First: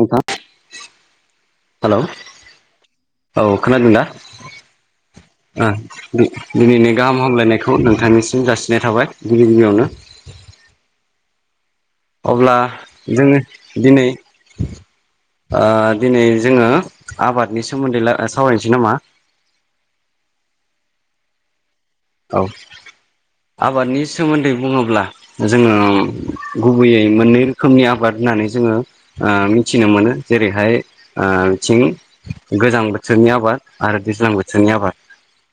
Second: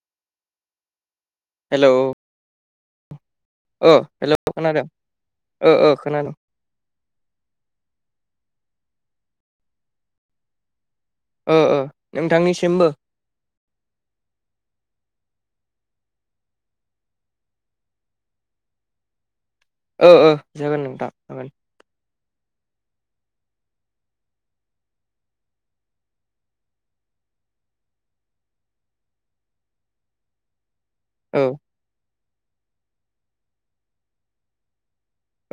नोंथां हेलौ औ ओ खोनादों दा हेलौ खोनादों ओ ओ खोनादों दिनैनि गाहाम हामलायनायखौ नोंथांनिसिम जासि नाय थाबाय गिबि गिबियावनो ओ ओ अब्ला नोंथांनिसिमबो जोङो दिनै आ दिनै जोङो आबादनि सोमोनदै सावरायनोसै नामा? ओ ओ जागोन नोंथां जागोन औ आबादनि सोमोनदै बुङोब्ला जोङो गुबैयै मोननै रोखोमनि आबाद होननानै जोङो मिथिनो मोनो जेरैहाय ओ औ थिं गोजां बोथोरनि आबाद आरो दैज्लां बोथोरनि आबाद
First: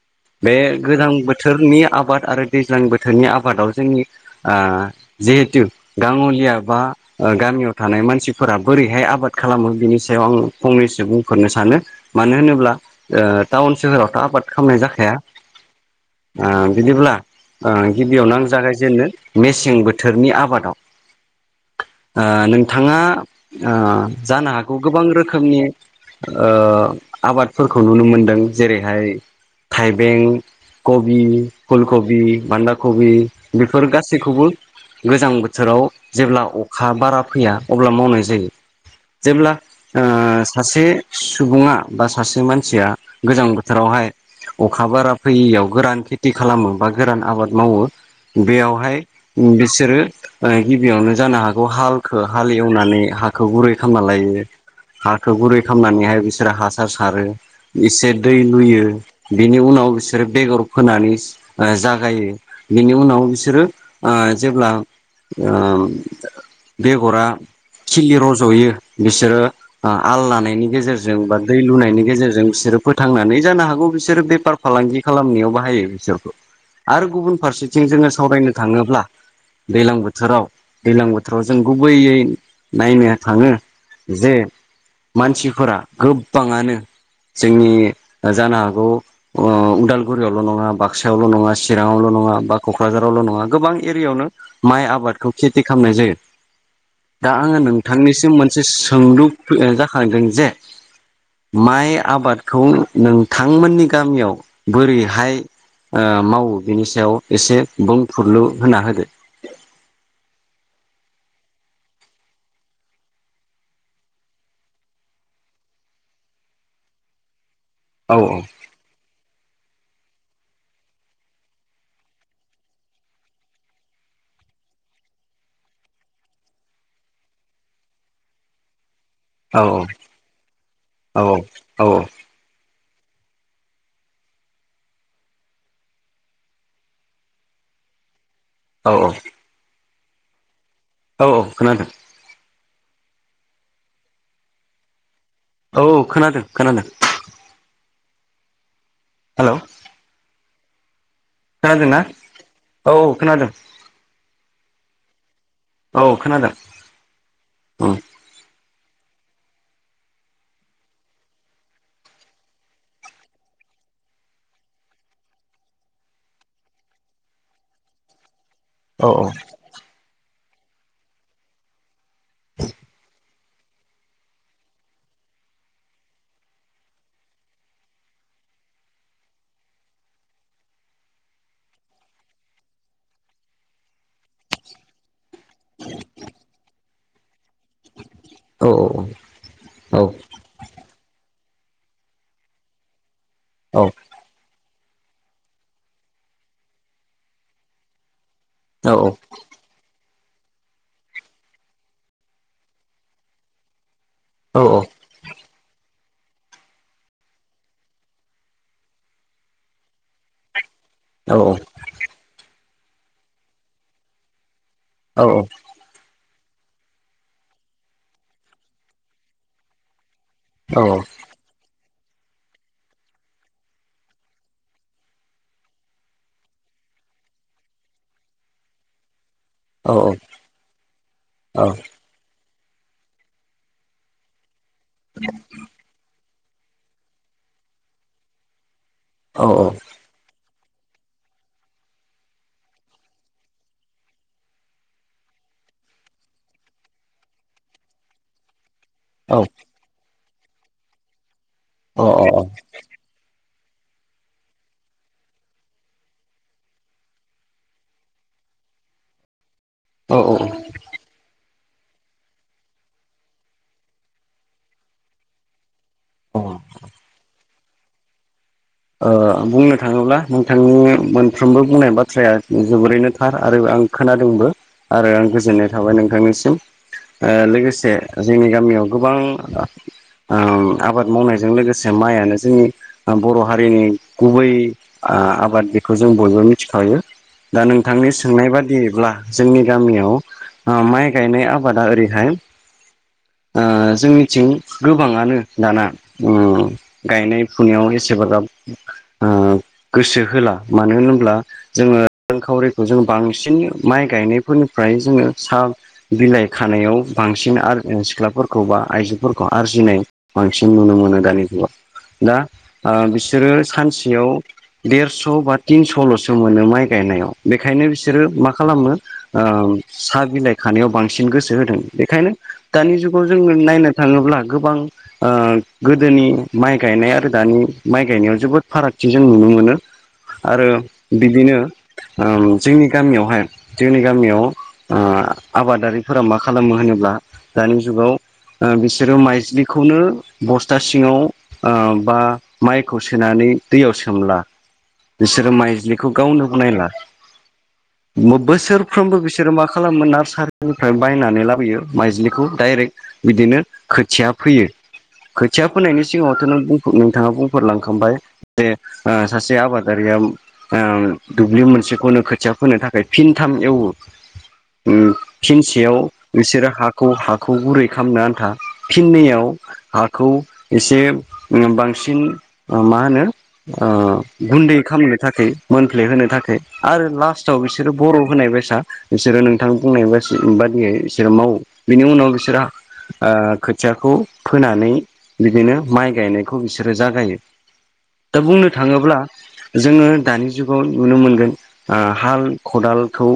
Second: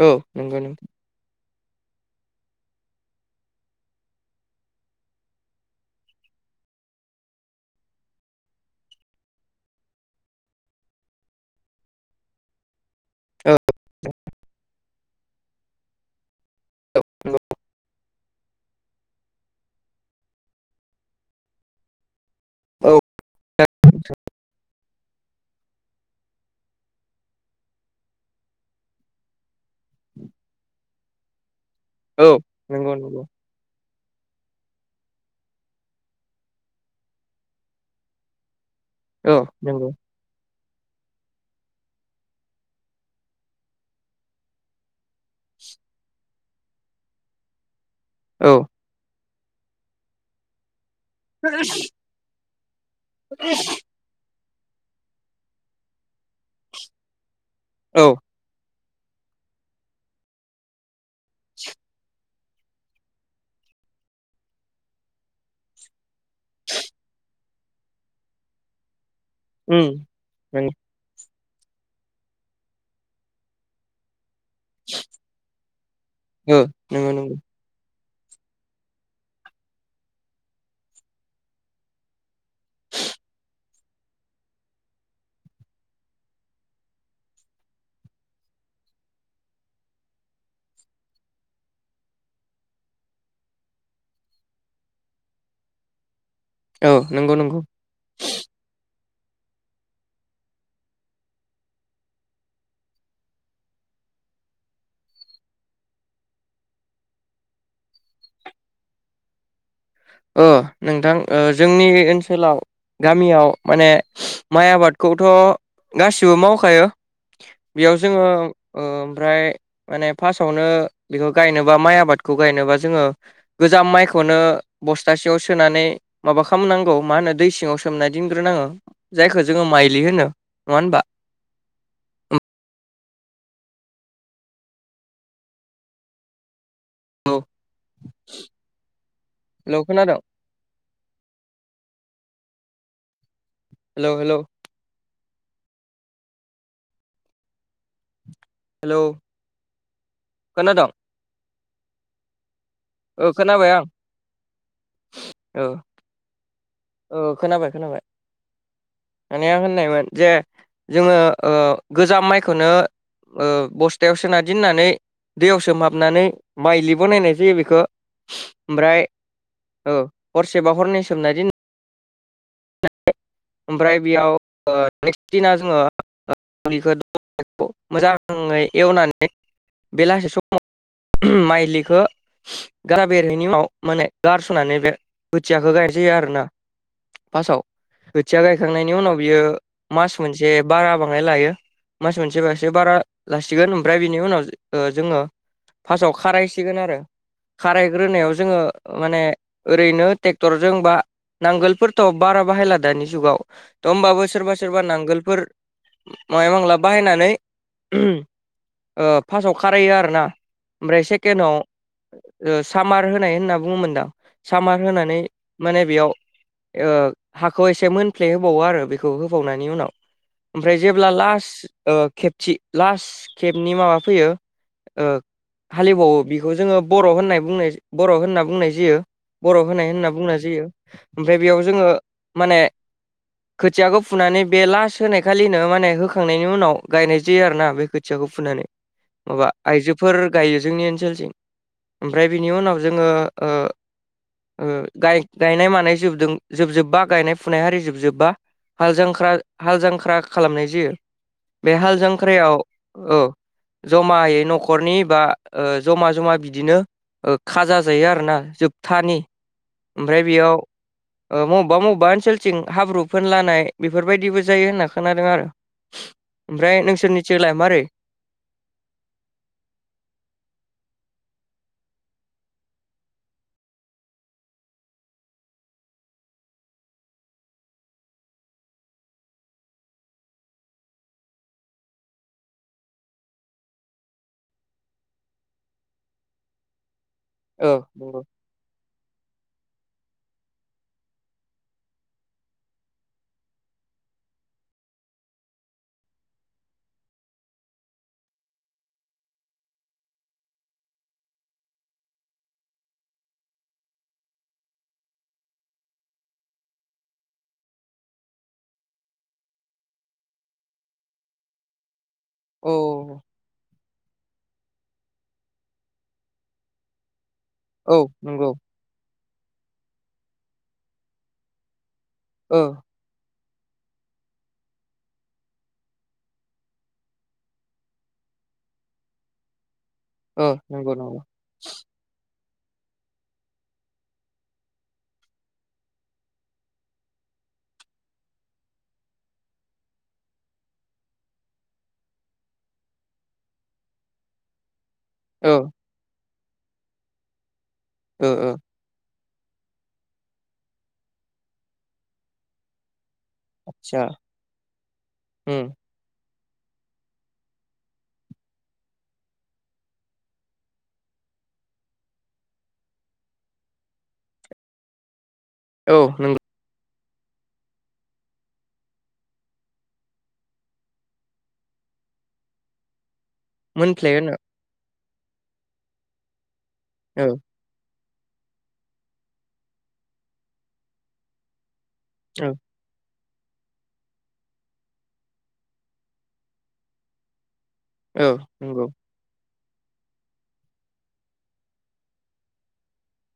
औ बे नंगौ नंगौ गोजां बोथोरनि आबाद आरो दैज्लां बोथोरनि आबादाव जोंनि आ जिहेथु गा लिया बा गामियाव थानाय मानसिफोरा बोरैहाय आबाद खालामो बिनि सायाव आं फंनैसो बुंफोर नो सानो मानो होनोब्ला ओ औ टाउन सोहोरावथ' आबाद खालामनाय जाखाया आ बिदिब्ला आ गिबियावनो आं जागायजेननो मेसें बोथोरनि आबादाव ओ औ नोंथाङा ओ जानो हागौ गोबां रोखोमनि ओ आबादफोरखौ नुनो मोनदों जेरैहाय थाइबें कबि फुल कबि औ औ बानदा नंगौ कबि नंगौ बेफोर गासैखौबो गोजां बोथोराव जेब्ला अखा बारा फैया अब्ला मावनाय जायो औ जेब्ला नंगौ ओ सासे सुबुङा बा सासे मानसिया गोजां बोथोरावहाय अखा बारा फैयियाव गोरान खेथि खालामो बा गोरान आबाद मावो औ बेयावहाय बिसोरो गिबियावनो जानो हागौ हालखौ हाललि एवनानै हाखौ गुरै खालामना लायो हाखौ गुरै खालामनानैहाय बिसोरो हासार सारो औ एसे दै लुयो बेनि उनाव बिसोरो बेगर होनानै जागायो बिनि उनाव बिसोरो ओ जेब्ला ओ बेगरा खिलि रज'यो बिसोरो उम आल लानायनि नंगौ गेजेरजों बा दै लुनायनि गेजेरजों बिसोरो फोथांनानै जानो हागौ बिसोरो बेफार फालांगि खालामनायाव बा हायो बिसोरखौ आरो नंगौ गुबुन नंगौ फारसेथिं जोङो सावरायनो थाङोब्ला दैलां बोथोराव दैज्लां बोथोराव जों गुबैयै नायनो थाङो जे मानसिफोरा गोबाङानो जोंनि जानो हागौ उदालगुरियाव ल' नङा बागसायावल' नङा चिराङावल' नङा बा क'क्राझारावल' नङा गोबां एरियायावनो माइ आबादखौ खेथि खालामनाय जायो औ दा नंगौ आङो नंगौ नोंथांनिसिम मोनसे सोंलु जाखांदों जे माइ आबादखौ नोंथांमोननि गामियाव बोरै हाय ओ मावो बिनि सायाव एसे बुंफोरलु होना होदो। ओ नोंथां जोंनि ओनसोलाव गामियाव माने माइ आबाद खौथ' गासिबो मावखायो बेयाव औ जोङो ओ ओमफ्राय माने फास्टआवनो बेखौ गायनोबा माइ आबादखौ गायनोबा जोङो गोजाम माइखौनो बस्थासेयाव सोनानै माबा खालामनांगौ मा होनो दै सिङाव सोमना दोनग्रोनाङो जायखौ औ जोङो माइलि होनो नङा होनबा औ औ औ औ औ खोनादोंं औ औ खोनादों हेल' हेल' औ औ खोनादों खोनादों हेलौ खोनादोंं खोनादोंना औ औ खोनादों खोनाबाय आं ओ औ खोनादों ओ खोनाबाय उम खोनाबाय। माने आं होननायमोन जे जोङो ओ गोजाम माइखौनो ओ बस्थायाव सोना दोननानै दैयाव सोमहाबनानै माइलि बनायनाय जायो बेखौ [inaudible] ओमफ्राय औ हरसेबा हरनै सोमना दिन [inaudible] ओमफ्राय बेयाव ओ नेक्स्ट दिना जोङो [unintelligible] खौ मोजाङै एवनानै बेलासि समाव माइलिखौ गाजा बेरैनि उनाव माने गारस'नानै बे खोथियाखौ गाय जाया आरो ना फार्स्टआव खोथिया औ गायखांनायनि उनाव बियो मास मोनसे बारा बाङाय लायो। मास मोनसेबासो बारा लासिगोन औ ओमफ्राय बिनि उनाव ओ जोङो फासाव खारायसिगोन आरो। खारायग्रोनायाव जोङो माने ओरैनो टेक्टर जों बा नांगोलफोरथ' बारा बाहायला दानि जुगाव थ' होमबाबो सोरबा औ सोरबा नांगोलफोर माय मांला बाहायनानै [unintelligible] ओ फासआव खारायो आरोना। ओमफ्राय सेकेनाव ओ सामार होनाय होनना बुङोमोनदां। सामार होनानै माने बेयाव ओ हाखौ एस से मोनफ्ले होबावो आरो बेखौ होबावनायनि उनाव ओमफ्राय जेब्ला लास ओ खेबथि लास खेबनि माबा फैयो ओ हालेबावो बेखौ जोङो बर' होननाय बुंनाय बर' होनना बुंनाय जायो। बर' होनाय होनना बुंनाय जायो। ओमफ्राय बेयाव जोङो माने [inaudible] खोथियाखौ फुनानै बे लास होनाय खालिनो माने होखांनायनि उनाव गायनाय जायो आरो ना बे खोथियाखौ फु नानै माबा आइजोफोर गायो जोंनि ओनसोलथिं। ओमफ्राय बिनि उनाव जोङो ओ ओ गाय-गायनाय मानाय जोबदों जोबजोब्बा गायनाय फुनाय हारि जोबजोब्बा हाल जांख्रा हाल जांख्रा खालामनाय जायो। बे हाल जांख्रायाव औ जमायै न'खरनि बा ओ जमा जमा बिदिनो ओ खाजा जायो आरोना जोबथानि। औ ओमफ्राय बेयाव ओ मब्बा मब्बा ओन सोलथिं हाब्रु फोनलानाय बेफोरबायदिबो जायो होनना खोनादों आरो। ओमफ्राय नोंसोरनिथिंलाय मारै? ओ बुंनो थाङोब्ला नोंथांनि मोनफ्रोमबो बुंनाय बाथ्राया जोबोरैनो थार आरो आं खोनादोंबो आरो आं गोजोननाय थाबाय नोंथांनिसिम। ओ लोगोसे जोंनि गामियाव गोबां आ आम आबाद मावनायजों लोगोसे माइय आनो जोंनि बर' हारिनि गुबै आबाद बेखौ जों बयबो मिथिखायो। दा औ नोंथांनि नंगौ सोंनाय बादिब्ला जोंनि गामियाव आ माइ गायनाय आबादा ओरैहाय ओ जोंनिथिं गोबाङानो दाना उम गायनाय फुनायाव एसेबागाब आ गोसो होला मानो होनोब्ला जोङो रांखावरिखौ जोङो बांसिन माइ गायनाय फोरनि फ्राय जोङो सा बिलाइ खानायाव बांसिन आर ओ सिख्लाफोरखौ बा आइजोफोरखौ आरजि नाय बांसिन नुनो मोनो दानि जुगाव। दा ओ औ बिस ओ सानसेयाव देरस' बा थिनस'ल'सो मोनो माइ गायनायाव। बेखायनो औ बिसोरो मा नंगौ खालामो ओ साहा बिलाइ खानायाव बांसिन गोसो होदों। बेखायनो ओ दानि जुगाव जोंनो नायनो थाङोब्ला गोबां ओ गोदोनि माइ गायनाय आरो दानि माइ गायनायाव जोबोद फारागथि जों नुनो मोनो ओ आरो नंगौ नंगौ बिदिनो ओम जोंनि गामियावहाय जोंनि गामियाव ओ आबादारिफोरा मा खालामो होनोब्ला दानि जुगाव ओ बिसोरो माइजलिखौनो बस्था सिङाव आ बा माइ खौ सोनानै दैयाव सोमला। औ बिसोरो माइज्लिखौ गावनो बनायला। ओ मो ओ बोसोरफ्रोमबो बिस बिसोरो मा खालामो नार्सारिनिफ्राय बायनानै लाबोयो माइजलिखौ डाइरेक्ट बिदिनो आतसा खोथिया फोयो। खोथिया उम फोनायनि सिगाङावथ' नों बुं नोंथाङा बुं फोर लांखांबाय। जे ओ सासे आबादारिया ओ दुब्लि मोनसेखौनो खोथिया फोनो थाखाय फिन था थाम एवो उम फिनसेयाव औ नंगौ बिसोरो हा खौ हाखौ गुरै खालामनो आन्था फिननैयाव हाखौ एसे उम बां सिन ओ मा होनो ओ मोनथिलाय होनो गुन्दै खामनो थाखै मोनफ्ले होनो थाखै आरो औ लास्टाव बिसोरो बर' होनाय बायसा बिसोरो नोंथां बुंनाय बासि बादियै बिसोरो मावो। बिनि उनाव औ बिसोरा ओ खोथियाखौ फोनानै बिदिनो माइ गायनायखौ बिसोरो जागायो। औ दा बुंनो नंगौ थाङोब्ला जोङो दानि जुगाव नुनो मोनगोन ओ हाल खदालखौ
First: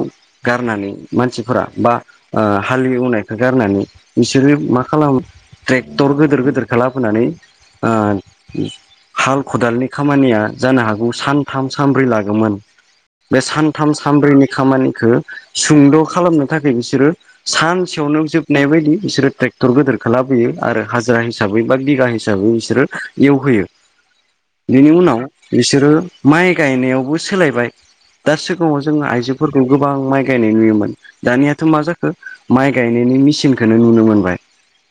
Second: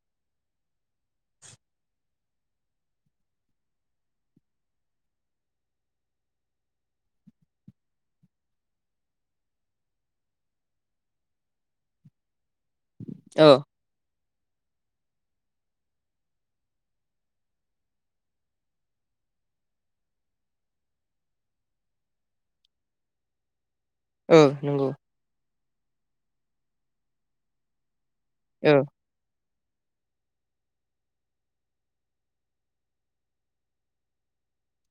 गारनानै मानस सिफोरा बा ओ हाल एवनायखो गारनानै बिसोरो मा खालामो ट्रेक्टर गोदोर गोदोरखो लाबोनानै ओ हाल खदालनि खामानिया जानो हागौ सानथाम सानब्रै लागोमोन। बे औ सानथाम सानब्रैनि खामानिखो सुंद' खालामनो थाखाय बिसोरो सानसेयावनो जोबनाय बायदि बिसोरो ट्रे टर गोदोरखो लाबोयो आरो हाजिरा हिसाबै बा बिगा हिसाबै बिसोरो एवहोयो। ओ बेनि नोंगौ। उनाव बिसोरो माइ गायनायावबो सोलायबाय। दा सोगाङाव औ जों आइजो फोरखौ गोबां माइ गायनाय नुयोमोन दानियाथ' मा जाखो माइ गायनायनि मेसिनखोनो नुनो मोनबाय।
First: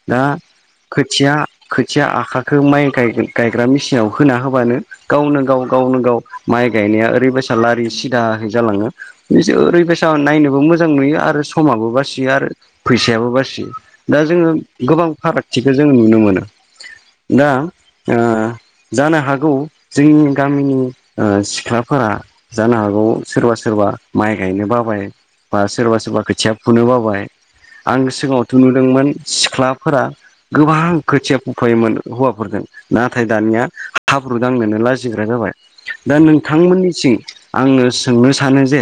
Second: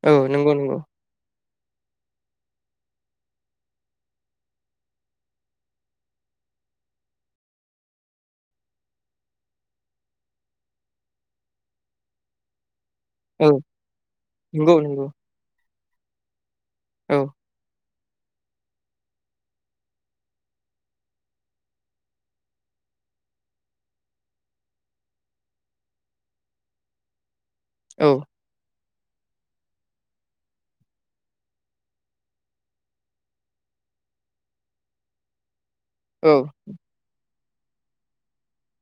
औ दा नंगौ नंगौ खोथिया खोथिया आखाखो माइ गायगोन गायग्रा मिसिनाव फोना होबानो गावनो गाव गावनो गाव माइ गायनाया ओरैबायसा लारि सिदाहै जालाङो बिजो ओरैबायसा नायनोबो मोजां नुयो आरो समाबो बासियो आरो। फैसायाबो औ बासियो दा जोङो नंगौ नंगौ गोबां फारागथिखो जोङो नुनो मोनो। औ दा ओ जानो हागौ जोंनि गामिनि ओ सिख्लाफोरा जानो हागौ सोरबा सोरबा माइ गायनो बाबाय बा सोरबा सोरबा खोथिया फुनो बाबाय आं औ सिगाङावथ' नु दोंमोन सिख्लाफोरा गोबां खोथिया बुफायोमोन हौवाफोरदों नाथाय दानिया हाब्रु दांनोनो लाजिग्रा जाबाय। दा औ नोंथां मोननिसिं आङो सोंनो सानो जे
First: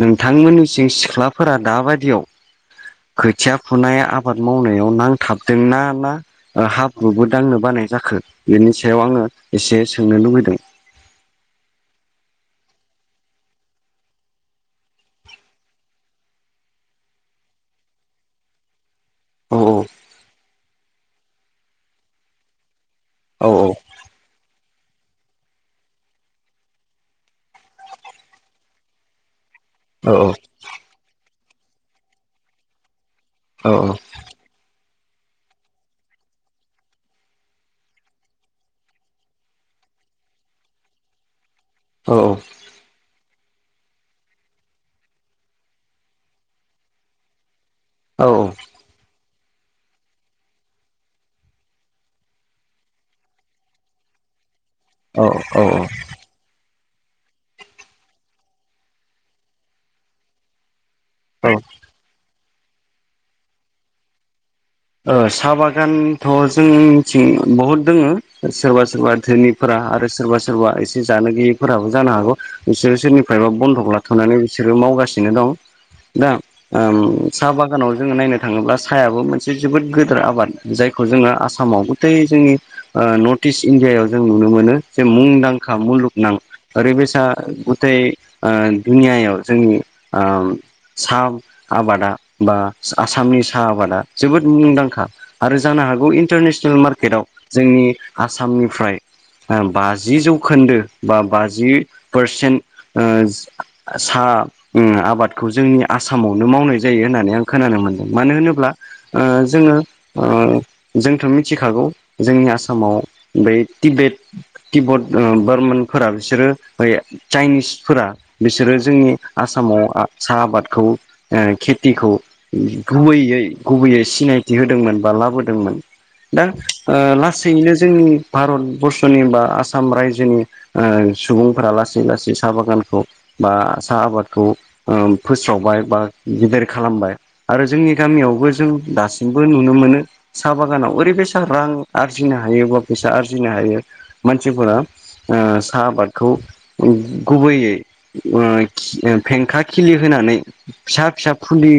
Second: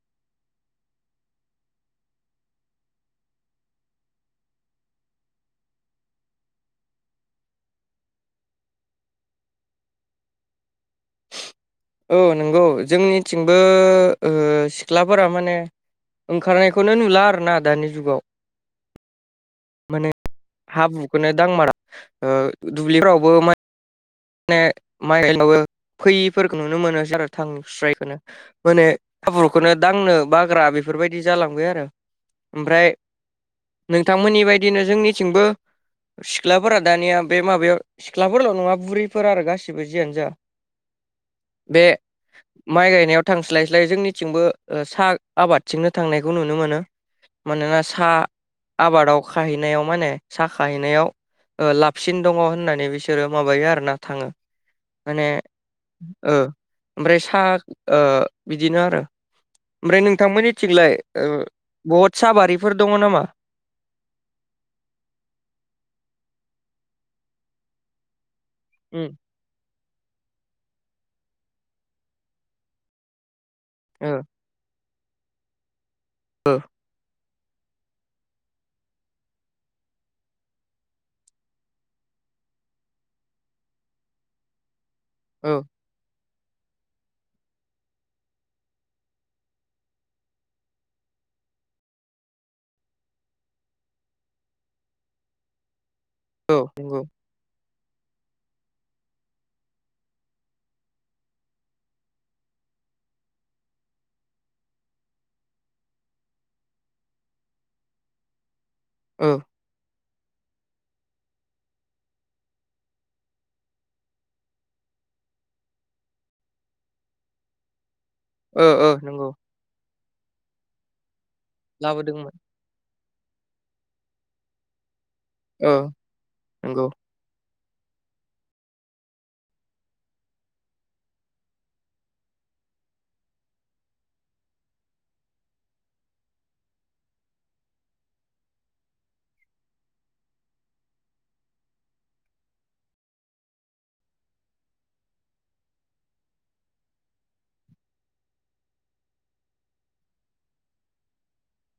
नोंथांमोननिसिं सिख्लाफोरा दाबादियाव खोथिया फुनाय आबाद मावनायाव नांथाबदोंना ना ओ हाब्रुबो दांनो बा नाय जाखो बेनि सायाव आङो एसे सोंनो लुगैदों। औ नोंगौ जोंनिथिंबो ओ सिख्लाफोरा माने ओंखारनायखौनो नुला आरोना दानि जुगाव। औ औ। हाब्रुखोनो दांमारा ओ दुब्लिफोरावबो माइ औ [unintelligible] फैयिफोरखो नुनो मोनोसै आरो थांस्रायै खोनो माने हाबु खौनो दांनो औ बाग्रा बेफोर बायदि जालांबाय आरो। ओमफ्राय औ नोंथांमोननि बायदिनो जोंनि थिंबो सिख्लाफोरा दानिया बे माबायाव सिख्लाफोरल' नङा बुरि फोर आरो गासिबो जियानो जा। बे औ माइ गायनायाव थांस्लाय स्लाय जोंनिथिंबो ओ सा आबादथिंनो थांनायखौ नुनो मोनो। मानोना सा आबादाव खाहैनायाव माने सा खाहैनायाव ओ लाबसिन दङ' होननानै बिसोरो माबायो आरोना थाङो माने औ औ ओ ओमफ्राय सा ओ बिदिनो आरो। ओमफ्राय नोंथांमोनि थिंलाय? ओ बहद साबारिफोर दङ' नामा? ओ सा बागानथ' जोंथिं बहद दोङो। सोरबा उम सोरबा धोनिफोरा आथ आरो सोरबा सोरबा एसे जानो गैयिफोराबो जानो हागौ बिसोर सोरनि फायबा बन्दक ओ लाथ'नानै बिसोरो मावगासिनो दं। दा उम साह बागानाव जोङो नायनो थाङोब्ला साहायाबो मोन से जोबोद गोदिर आबाद जायखौ जोङो आसामाव गथै जोंनि औ नर्थ इस्ट इण्डियायाव जों नुनो मोनो। जे ओ मुंदांखा मुलुग नां ओरैबायसा गुथै ओ दुनियायाव जोंनि ओ सा सा आबादा बा आसामनि साहा आबादा जोबोद मुंदांखा आरो जानो हागौ ओ इन्टारनेसनेल औ नंगौ मार्केटआव जोंनि आसामनिफ्राय ओ बाजि जौखोन्दो बा बाजि पारसेन्ट ओ साह आ उम आबादखौ जोंनि आसामावनो मावनाय जायो होननानै आं खोनानो मोनदों मानो होनोब्ला ओ ओ जोङो ओ जोंथ' मिथिखागौ जोंनि आसामाव बै तिबेत तिब्बत ओ बारमानफोरा बिसोरो बै चाइनिसफोरा ओ बिसोरो ओ जोंनि नंगौ आसामाव आ साहा आबादखौ ओ खेथिखौ लाबोदोंमोन गुबैयै गुबैयै सिनायथि होदोंमोन बा ओ लाबोदोंमोन दा नंगौ ओ ला सैनो जोंनि भारतबर्षनि बा आसाम रायजोनि ओ सुबुंफोरा लासै लासै साहा बागानखौ बा साहा आबादखौ फोस्रावबाय बा गेदेर खालामबाय। आरो जोंनि गामियावबो जों दासिमबो नुनो मोनो साहा बागानाव ओरैबायसा रां आरजिनो हायो बा फैसा आरजिनो हायो मानसिफोरा ओ साहा आबादखौ गुबैयै ओ खि फेंखा खिलि होना नै फिसा फिसा फुलि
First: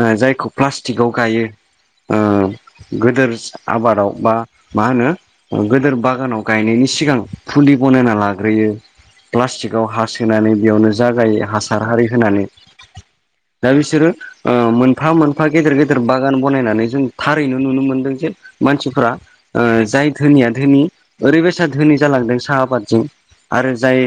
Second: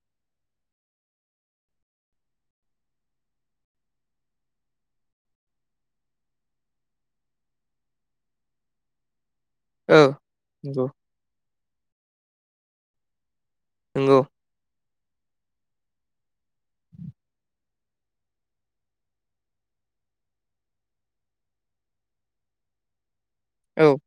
ओ जायखौ प्लासटिकआव गायो ओ गोदोर आबादाव बा मा होनो गोदोर बागानाव गायनायनि सिगां फुलि बनायना लाग्रोयो प्लास्टिकआव ओ हा सासोनानै नंगौ बेयावनो जागायो हासार हारि होनानै। दा बिसोरो नंगौ ओ मोनफा मोनफा गेदेर गे गेदिर बागान बनायनानै जों थारैनो नुनो मोनदों जे मानसिफ्रा ओ जाय धोनिया धोनि ओरैबायसा धोनि जालांदों साहा आबादजों आरो औ जाय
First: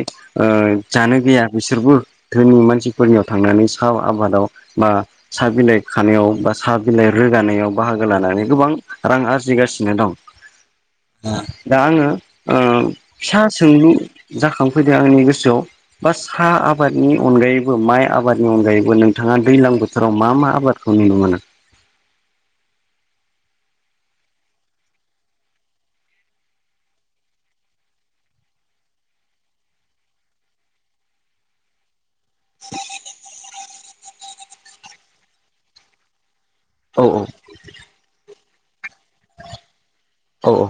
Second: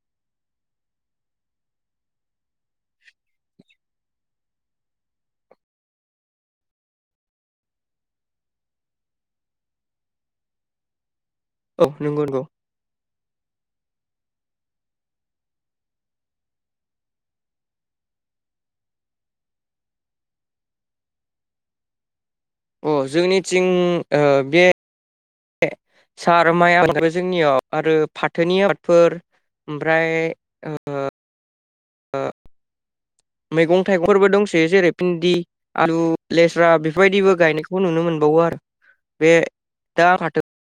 जानो गैया बिसोरबो धोनि मानसिफोरनियाव थांनानै सा आबादाव बा साहा बिलाइ खानायाव बा साहा बिलाइ रोगानायाव बाहागो लानानै गोबां रां आरजिगासिनो दं दा औ आङो नंगौ नंगौ ओ फिसा सोंलु जाखांफैदों आंनि गोसोआव बा साहा आबादनि अनगायैबो माइ आ आबादनि अनगायैबो नोंथाङा दैलां बोथोराव मा मा आबादखौ नुनो मोनो अ जोंनिथिं बे ए सार माइ आबो जोंनियाव आरो फाथोनि आबादफोर ओमफ्राय ओ ओ मैगं थाइगंफोरबो दंसोयो जेरै भिन्दि आलु लेस्रा औ बेफोरबायदिबो गायनायखौ नुनो मोन बावो आरो बे दा फाथो औ औ